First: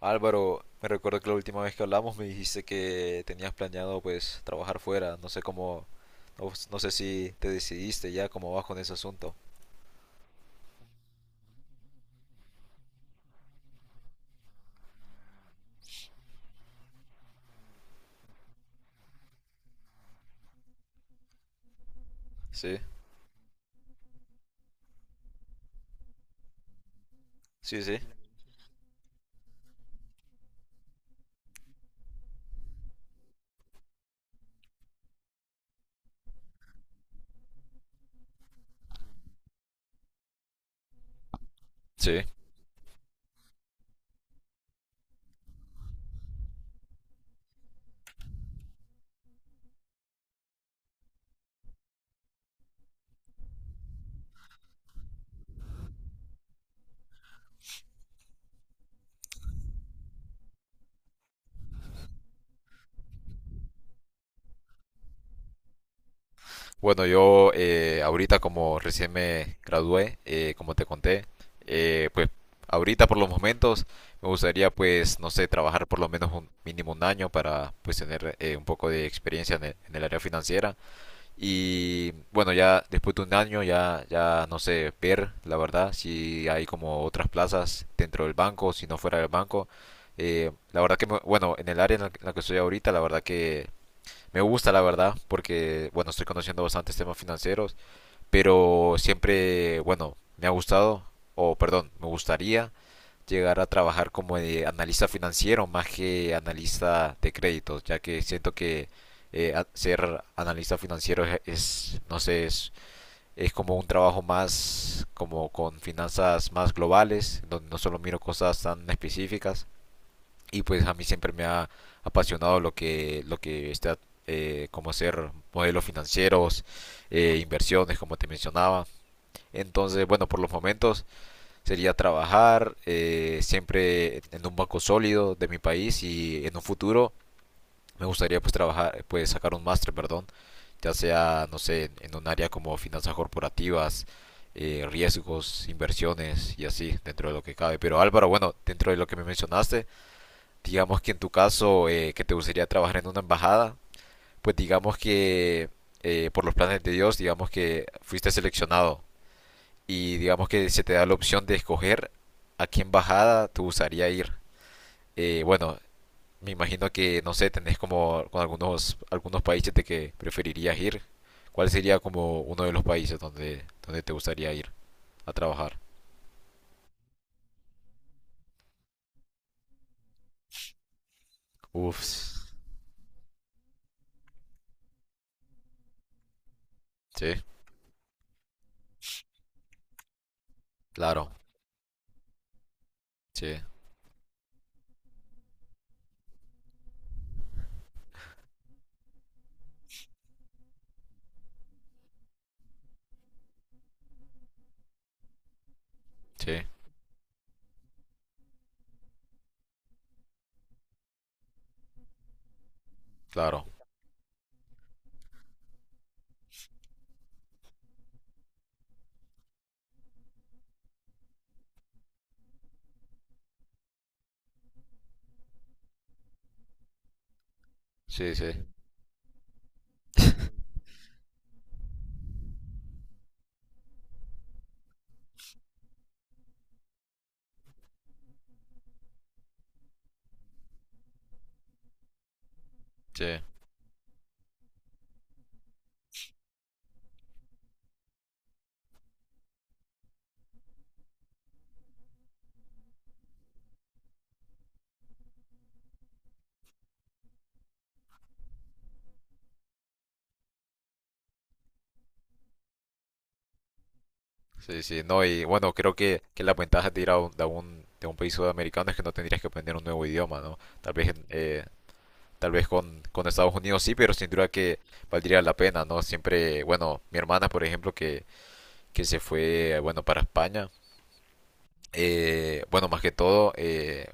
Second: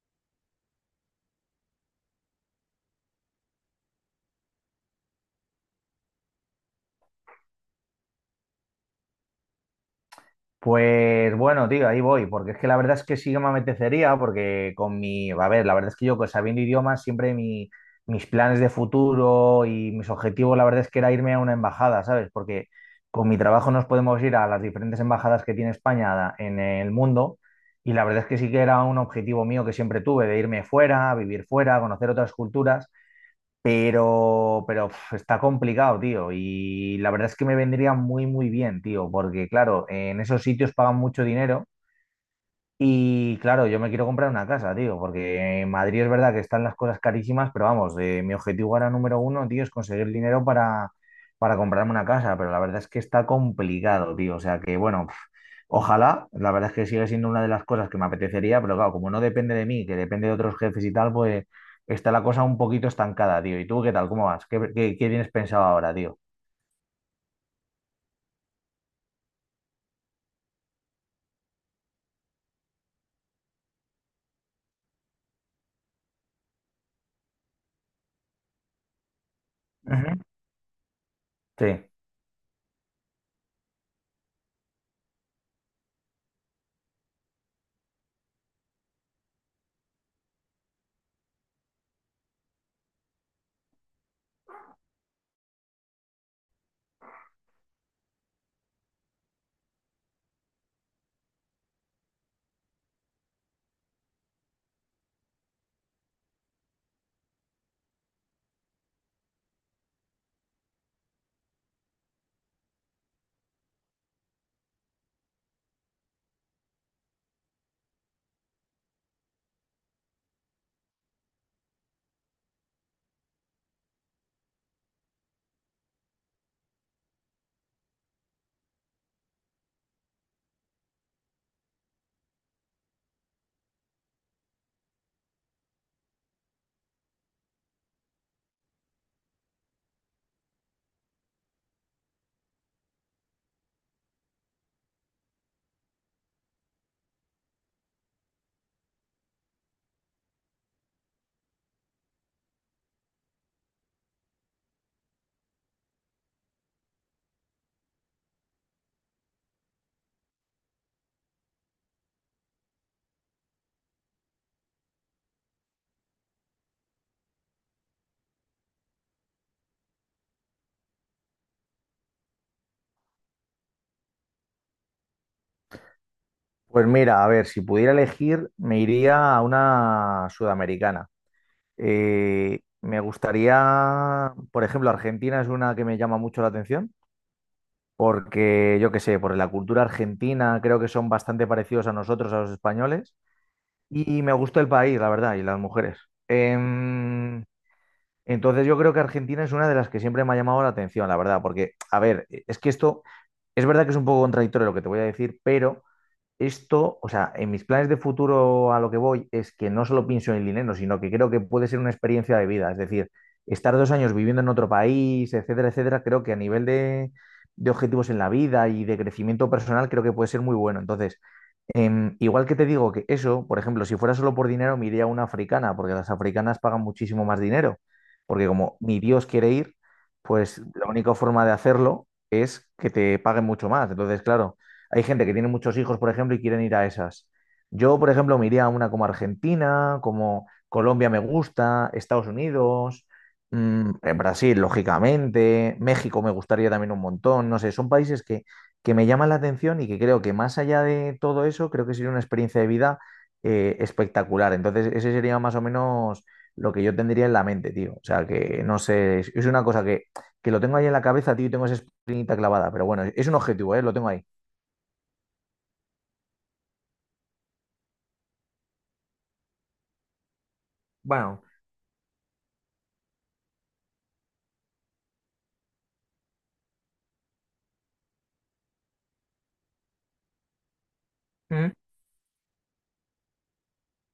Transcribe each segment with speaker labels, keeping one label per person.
Speaker 1: Álvaro, me recuerdo que la última vez que hablamos me dijiste que tenías planeado pues trabajar fuera. No sé cómo, no sé si te decidiste ya cómo vas con ese asunto.
Speaker 2: Pues bueno, tío, ahí voy, porque es que la verdad es que sí que me apetecería, porque a ver, la verdad es que yo pues, sabiendo idiomas, siempre mis planes de futuro y mis objetivos, la verdad es que era irme a una embajada, ¿sabes? Porque
Speaker 1: Sí,
Speaker 2: con mi trabajo nos podemos ir a las diferentes embajadas que tiene España en el mundo
Speaker 1: sí,
Speaker 2: y
Speaker 1: sí.
Speaker 2: la verdad es que sí que era un objetivo mío que siempre tuve, de irme fuera, vivir fuera, conocer otras culturas. Pero uf, está complicado, tío. Y la verdad es que me vendría muy, muy bien, tío, porque claro, en esos sitios pagan mucho dinero
Speaker 1: Sí.
Speaker 2: y claro, yo me quiero comprar una casa, tío, porque en Madrid es verdad que están las cosas carísimas, pero vamos, mi objetivo ahora número 1, tío, es conseguir dinero para comprarme una casa, pero la verdad es que está complicado, tío, o sea que bueno, pf, ojalá, la verdad es que sigue siendo una de las cosas que me apetecería, pero claro, como no depende de mí, que depende de otros jefes y tal, pues está la cosa un poquito estancada, tío. ¿Y tú qué tal? ¿Cómo vas? ¿Qué, qué tienes pensado ahora, tío?
Speaker 1: Bueno, yo ahorita como recién me gradué, como te conté, pues ahorita por los momentos me gustaría pues, no sé, trabajar por lo menos un mínimo un año para pues tener un poco de experiencia en el
Speaker 2: Ujú.
Speaker 1: área financiera.
Speaker 2: Sí.
Speaker 1: Y bueno, ya después de un año ya, ya no sé ver, la verdad, si hay como otras plazas dentro del banco, si no fuera del banco. La verdad que, bueno, en el área en la que estoy ahorita, la verdad que me gusta, la verdad, porque, bueno, estoy conociendo bastantes temas financieros, pero siempre, bueno, me ha gustado, o perdón, me gustaría llegar a trabajar como de analista financiero más que analista de créditos, ya que siento que ser analista financiero no sé, es como un trabajo más como con finanzas más globales, donde no solo miro cosas tan específicas. Y pues a mí siempre me ha apasionado lo que está como hacer modelos financieros, inversiones, como te mencionaba. Entonces, bueno, por los momentos sería trabajar siempre en un banco sólido de mi país y en un futuro me gustaría pues trabajar, pues sacar un máster, perdón, ya sea, no sé, en un área como finanzas corporativas, riesgos, inversiones y así, dentro de lo que cabe. Pero Álvaro, bueno, dentro de lo que me mencionaste, digamos que en tu caso que te gustaría trabajar en una embajada, pues digamos que por los planes de Dios, digamos que fuiste seleccionado y digamos que se te da la opción de escoger a qué embajada te gustaría ir. Bueno, me imagino que, no sé, tenés como con algunos países de que preferirías ir. ¿Cuál sería como uno de los países donde, donde te gustaría ir a trabajar?
Speaker 2: Pues mira, a ver, si pudiera elegir, me iría a una sudamericana.
Speaker 1: Uf,
Speaker 2: Me gustaría, por ejemplo, Argentina es una que me llama mucho la atención,
Speaker 1: sí,
Speaker 2: porque yo qué sé, por la cultura argentina creo que son
Speaker 1: claro,
Speaker 2: bastante parecidos a nosotros, a los españoles,
Speaker 1: sí,
Speaker 2: y me gusta el país, la verdad, y las mujeres. Em, entonces yo creo que Argentina es una de las que siempre me ha llamado la atención, la verdad, porque, a ver, es que esto es verdad que es un poco contradictorio lo que te voy a decir, pero
Speaker 1: sí,
Speaker 2: esto, o sea, en mis planes de futuro a lo que voy es que no solo pienso en el dinero, sino que creo que puede ser una experiencia de vida. Es decir,
Speaker 1: claro,
Speaker 2: estar 2 años viviendo en otro país, etcétera, etcétera, creo que a nivel de objetivos en la vida y de crecimiento personal, creo que puede ser muy bueno. Entonces, igual que te digo que eso, por ejemplo, si fuera solo por dinero, me iría a una africana, porque las africanas pagan muchísimo más dinero.
Speaker 1: sí,
Speaker 2: Porque
Speaker 1: sí,
Speaker 2: como mi Dios quiere ir, pues la única forma de hacerlo es que te paguen mucho más. Entonces, claro. Hay gente que tiene muchos hijos, por ejemplo, y quieren ir a esas. Yo, por ejemplo, me iría a una como Argentina, como Colombia me gusta, Estados Unidos,
Speaker 1: sí,
Speaker 2: mm, Brasil, lógicamente, México me gustaría también un montón, no sé, son países que me llaman la atención y que creo que más allá de todo eso, creo que sería una experiencia de vida espectacular. Entonces, ese sería más o menos lo que yo tendría en la mente, tío. O sea, que no sé, es una cosa que lo tengo ahí en la cabeza, tío, y tengo esa espinita clavada, pero bueno, es un objetivo, ¿eh? Lo tengo ahí.
Speaker 1: sí, sí. No, y bueno, creo que las ventajas de ir a de un país sudamericano es que no tendrías que aprender un nuevo idioma, ¿no? Tal vez
Speaker 2: Bueno.
Speaker 1: tal vez con Estados Unidos sí, pero sin duda que valdría la pena, ¿no? Siempre, bueno, mi hermana, por ejemplo, que se fue, bueno, para España,
Speaker 2: ¿Mm?
Speaker 1: bueno, más que todo,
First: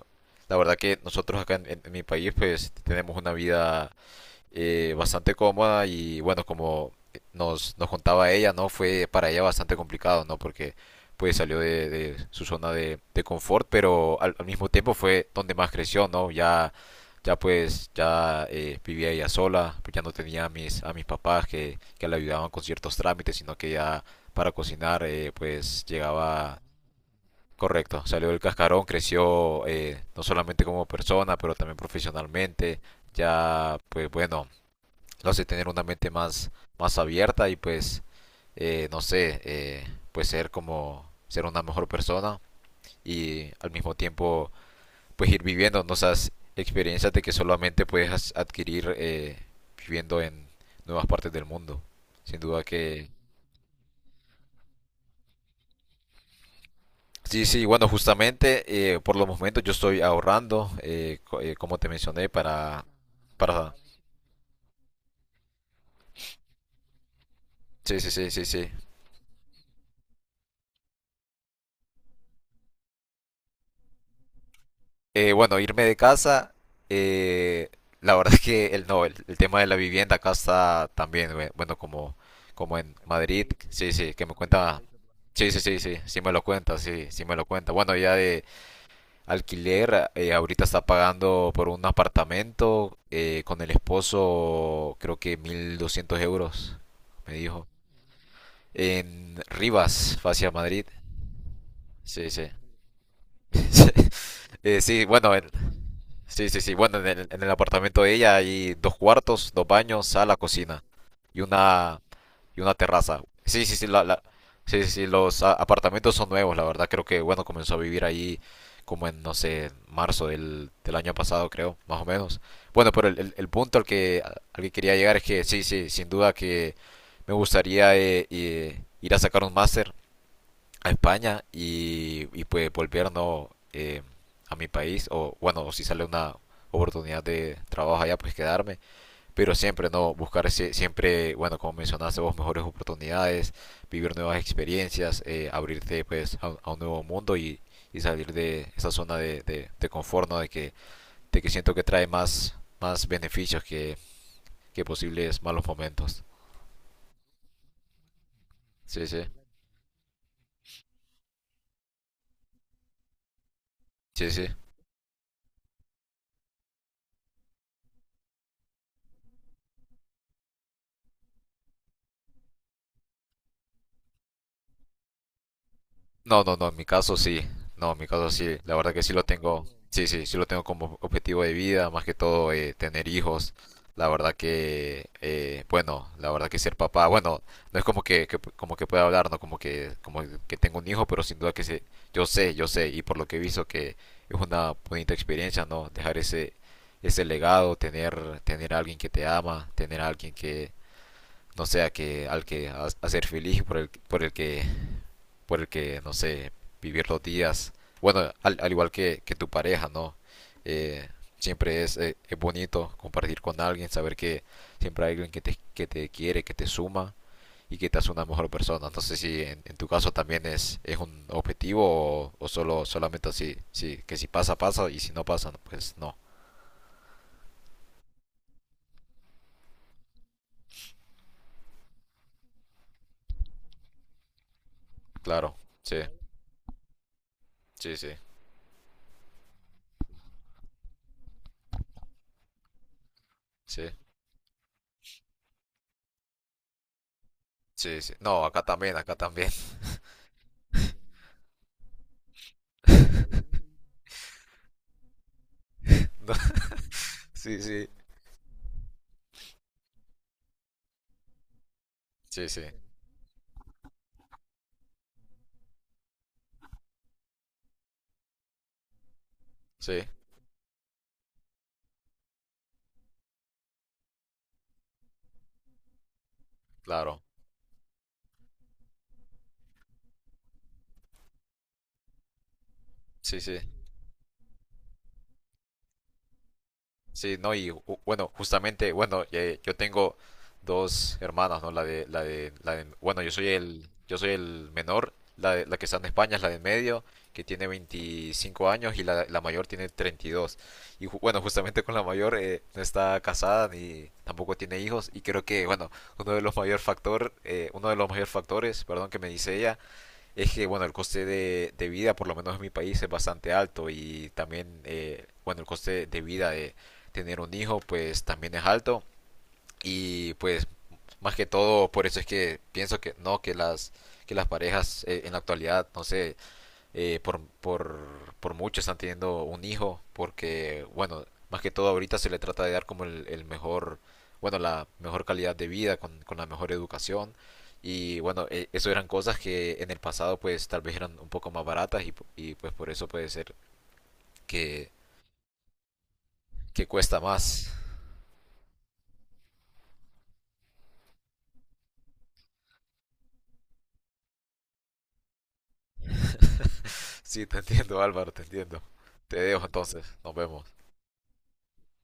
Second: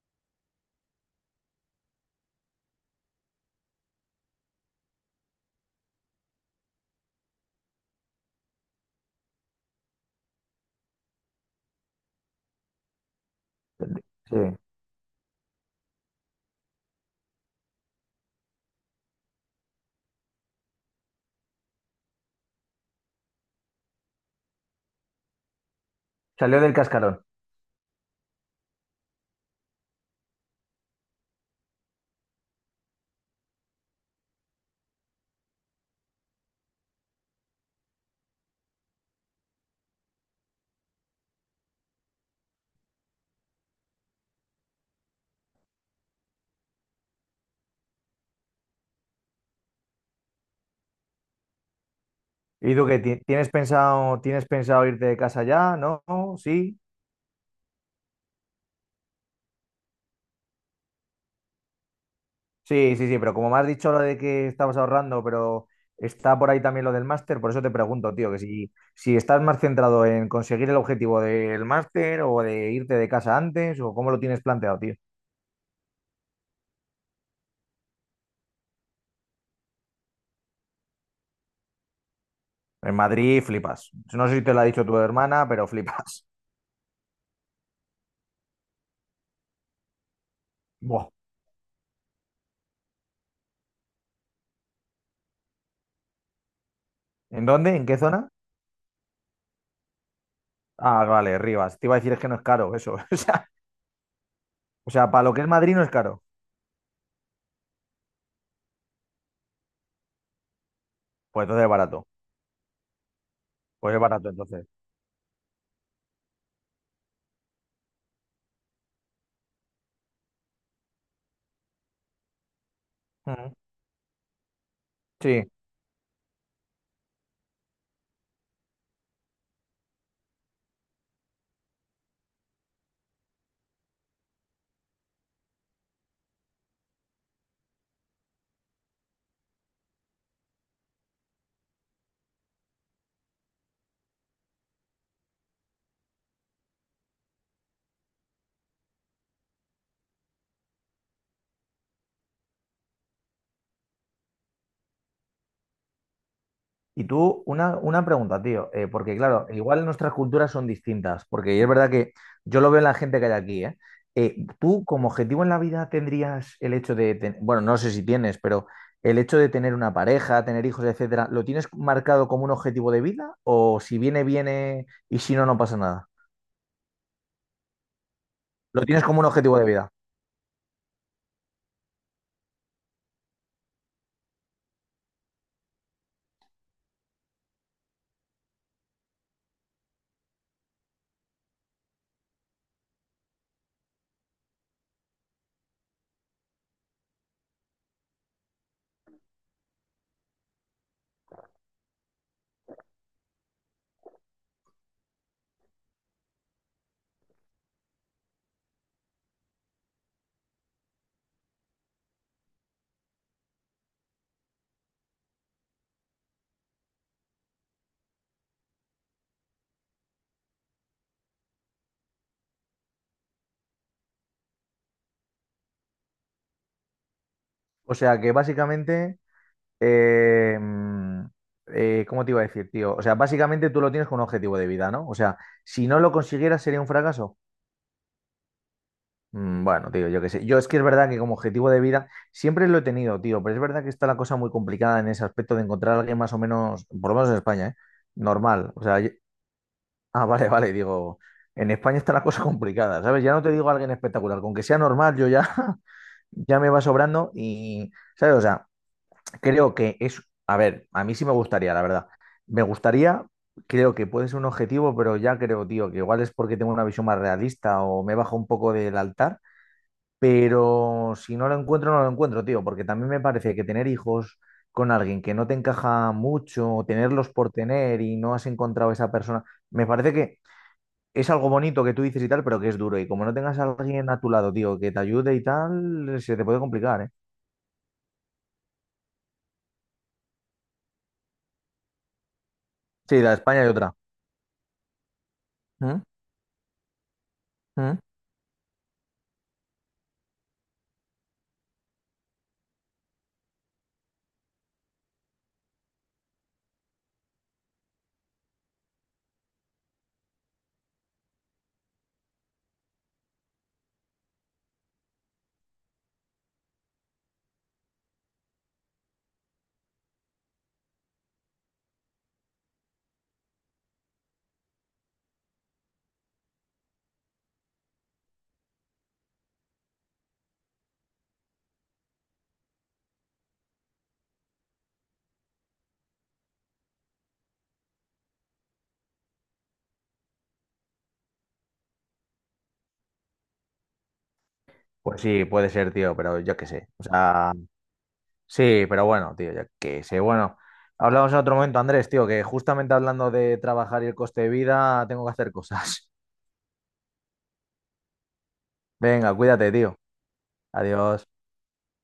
Speaker 1: la verdad que nosotros acá en mi país, pues tenemos una vida bastante cómoda y bueno, como nos contaba ella, ¿no? Fue para ella bastante complicado, ¿no? Porque pues salió de su zona de confort, pero al
Speaker 2: Sí,
Speaker 1: mismo tiempo fue donde más creció, ¿no? Ya, ya pues, ya vivía ella sola, pues ya no tenía a a mis papás que le ayudaban con ciertos trámites, sino que ya para cocinar, pues
Speaker 2: salió
Speaker 1: llegaba...
Speaker 2: del cascarón.
Speaker 1: Correcto, salió del cascarón, creció no solamente como persona, pero también profesionalmente. Ya, pues bueno, lo hace tener una mente más, más abierta y pues, no sé, pues ser como, ser una mejor persona y al mismo tiempo pues ir viviendo, ¿no?, esas experiencias de que solamente puedes adquirir viviendo en nuevas partes del mundo. Sin duda
Speaker 2: ¿Y tú qué?
Speaker 1: que...
Speaker 2: Tienes pensado irte de casa ya? ¿No? ¿Sí?
Speaker 1: Sí, sí, bueno, justamente por los momentos yo estoy ahorrando, como te mencioné,
Speaker 2: Sí, sí, sí, pero como me has
Speaker 1: para...
Speaker 2: dicho lo de que estabas ahorrando, pero está por ahí también lo del máster, por eso te
Speaker 1: Sí, sí,
Speaker 2: pregunto,
Speaker 1: sí,
Speaker 2: tío, que
Speaker 1: sí, sí.
Speaker 2: si, si estás más centrado en conseguir el objetivo del máster o de irte de casa antes, o cómo lo tienes planteado, tío.
Speaker 1: Bueno, irme de casa, eh, la verdad es que el, no, el tema de la vivienda acá está también, bueno, como, como en
Speaker 2: En Madrid
Speaker 1: Madrid,
Speaker 2: flipas.
Speaker 1: sí, sí, que
Speaker 2: No
Speaker 1: me
Speaker 2: sé si te lo ha
Speaker 1: cuenta,
Speaker 2: dicho tu hermana,
Speaker 1: sí, sí,
Speaker 2: pero
Speaker 1: sí, sí, sí
Speaker 2: flipas.
Speaker 1: me lo cuenta, sí, sí me lo cuenta. Bueno, ya de alquiler, ahorita está
Speaker 2: Buah.
Speaker 1: pagando por un apartamento con el esposo, creo que 1.200 euros, me
Speaker 2: ¿En
Speaker 1: dijo,
Speaker 2: dónde? ¿En qué zona?
Speaker 1: en Rivas, hacia Madrid,
Speaker 2: Ah, vale, Rivas. Te iba a decir es que
Speaker 1: sí,
Speaker 2: no es
Speaker 1: sí.
Speaker 2: caro eso. O
Speaker 1: Sí,
Speaker 2: sea, para
Speaker 1: bueno,
Speaker 2: lo que es
Speaker 1: el-
Speaker 2: Madrid no es caro.
Speaker 1: sí, sí, sí. Bueno, en el apartamento de ella hay dos cuartos, dos baños, sala, cocina y
Speaker 2: Pues entonces es
Speaker 1: una
Speaker 2: barato.
Speaker 1: y una terraza. Sí, sí, sí,
Speaker 2: Pues es
Speaker 1: la-
Speaker 2: barato entonces.
Speaker 1: sí, sí, sí, los apartamentos son nuevos, la verdad. Creo que, bueno, comenzó a vivir ahí como en, no sé, marzo del, del año pasado, creo, más o menos. Bueno, pero el, el
Speaker 2: Ujú.
Speaker 1: punto al que quería llegar es que
Speaker 2: Sí.
Speaker 1: sí, sí, sin duda que me gustaría ir a sacar un máster a España y pues volvernos a mi país o bueno, o si sale una oportunidad de trabajo allá, pues quedarme, pero siempre no buscar siempre, bueno, como mencionaste vos, mejores oportunidades, vivir nuevas experiencias, abrirte pues a un nuevo mundo y salir de esa zona de confort, ¿no? De que siento que trae más, más beneficios que posibles malos momentos.
Speaker 2: Y tú, una pregunta, tío,
Speaker 1: Sí,
Speaker 2: porque
Speaker 1: sí,
Speaker 2: claro, igual nuestras culturas son distintas, porque es verdad que yo lo veo en la gente que hay aquí, ¿eh?
Speaker 1: sí, sí.
Speaker 2: Tú como objetivo en la vida tendrías el hecho de, bueno, no sé si tienes, pero el hecho de tener una pareja, tener hijos, etcétera, ¿lo tienes marcado como un objetivo de vida? ¿O si viene, viene y si no, no pasa nada?
Speaker 1: No, no, no, en mi caso sí. No, en mi caso sí. La
Speaker 2: ¿Lo
Speaker 1: verdad que
Speaker 2: tienes
Speaker 1: sí
Speaker 2: como
Speaker 1: lo
Speaker 2: un objetivo de
Speaker 1: tengo.
Speaker 2: vida?
Speaker 1: Sí, sí, sí lo tengo como objetivo de vida, más que todo tener hijos. La verdad que, bueno, la verdad que ser papá, bueno, no es como que, como que pueda hablar, no como que, como que tengo un hijo, pero sin duda que sé, yo sé, yo sé, y por lo que he visto que es una bonita experiencia, ¿no? Dejar ese, ese legado, tener, tener a alguien que te ama, tener a alguien que, no sea que, hacer feliz, por el que, no sé, vivir los días. Bueno, al, al igual que tu pareja, ¿no? Eh, siempre es bonito compartir con alguien, saber que siempre hay alguien que te quiere, que te suma y que te hace una mejor persona. No sé si en, en tu caso también es un objetivo o solo solamente así, sí, que si pasa, pasa y si no pasa, no, pues no.
Speaker 2: O sea que básicamente. Eh, mm, ¿Cómo te iba a decir, tío? O sea, básicamente tú lo tienes con un objetivo de vida, ¿no? O sea,
Speaker 1: Claro,
Speaker 2: si
Speaker 1: sí,
Speaker 2: no lo consiguieras sería un fracaso.
Speaker 1: sí, sí,
Speaker 2: Bueno, tío, yo qué sé. Yo es que es verdad que como objetivo de vida siempre lo he tenido, tío, pero es verdad que
Speaker 1: sí,
Speaker 2: está la cosa muy complicada en ese aspecto de encontrar a alguien más o menos, por lo menos en España, ¿eh?
Speaker 1: sí, sí. No, acá
Speaker 2: Normal. O
Speaker 1: también,
Speaker 2: sea, yo-
Speaker 1: acá también.
Speaker 2: ah, vale, vale, digo, en España está la cosa complicada, ¿sabes? Ya no te digo a alguien espectacular, con que sea normal, yo ya,
Speaker 1: No,
Speaker 2: ya me va sobrando
Speaker 1: sí, sí,
Speaker 2: y, ¿sabes? O sea, creo que es, a ver, a mí sí me gustaría, la verdad.
Speaker 1: sí, sí,
Speaker 2: Me gustaría, creo que puede ser un objetivo, pero ya creo, tío, que igual es porque tengo una visión más realista o me bajo un poco del altar,
Speaker 1: sí,
Speaker 2: pero si no lo encuentro, no lo encuentro, tío, porque también me parece que tener hijos con alguien que no te encaja mucho, o
Speaker 1: claro,
Speaker 2: tenerlos por tener y no has encontrado esa persona, me parece que es algo bonito que tú dices y tal, pero que es duro. Y como no
Speaker 1: sí,
Speaker 2: tengas
Speaker 1: sí.
Speaker 2: a alguien a tu lado, tío, que te ayude y tal, se te puede complicar, ¿eh?
Speaker 1: Sí, no, bueno, justamente, bueno, yo tengo dos hermanas, ¿no?
Speaker 2: Sí,
Speaker 1: Bueno,
Speaker 2: la de España y otra.
Speaker 1: yo soy el menor, la que está
Speaker 2: ¿Mm?
Speaker 1: en España es la de en medio, que tiene
Speaker 2: ¿Mm?
Speaker 1: 25 años y la mayor tiene 32. Y dos. Y bueno, justamente con la mayor no está casada ni tampoco tiene hijos y creo que, bueno, uno de los mayor factor, uno de los mayor factores, perdón, que me dice ella es que, bueno, el coste de vida, por lo menos en mi país, es bastante alto y también, bueno, el coste de vida de tener un hijo, pues también es alto y pues más que todo por eso es que pienso que no, que las parejas en la actualidad, no sé, eh, por, por, por mucho están teniendo un hijo, porque, bueno, más que todo ahorita se le trata de dar como el mejor, bueno, la mejor calidad de vida, con la mejor educación. Y bueno, eso eran cosas que en el pasado pues tal vez eran un poco más baratas y, pues por eso puede ser que,
Speaker 2: Pues sí, puede ser, tío, pero yo qué
Speaker 1: que
Speaker 2: sé. O
Speaker 1: cuesta
Speaker 2: sea,
Speaker 1: más.
Speaker 2: sí, pero bueno, tío, yo qué sé. Bueno, hablamos en otro momento, Andrés, tío, que justamente hablando de trabajar y el coste de vida, tengo que hacer cosas.
Speaker 1: Sí, te entiendo, Álvaro, te entiendo.
Speaker 2: Venga,
Speaker 1: Te dejo
Speaker 2: cuídate, tío.
Speaker 1: entonces, nos vemos.
Speaker 2: Adiós.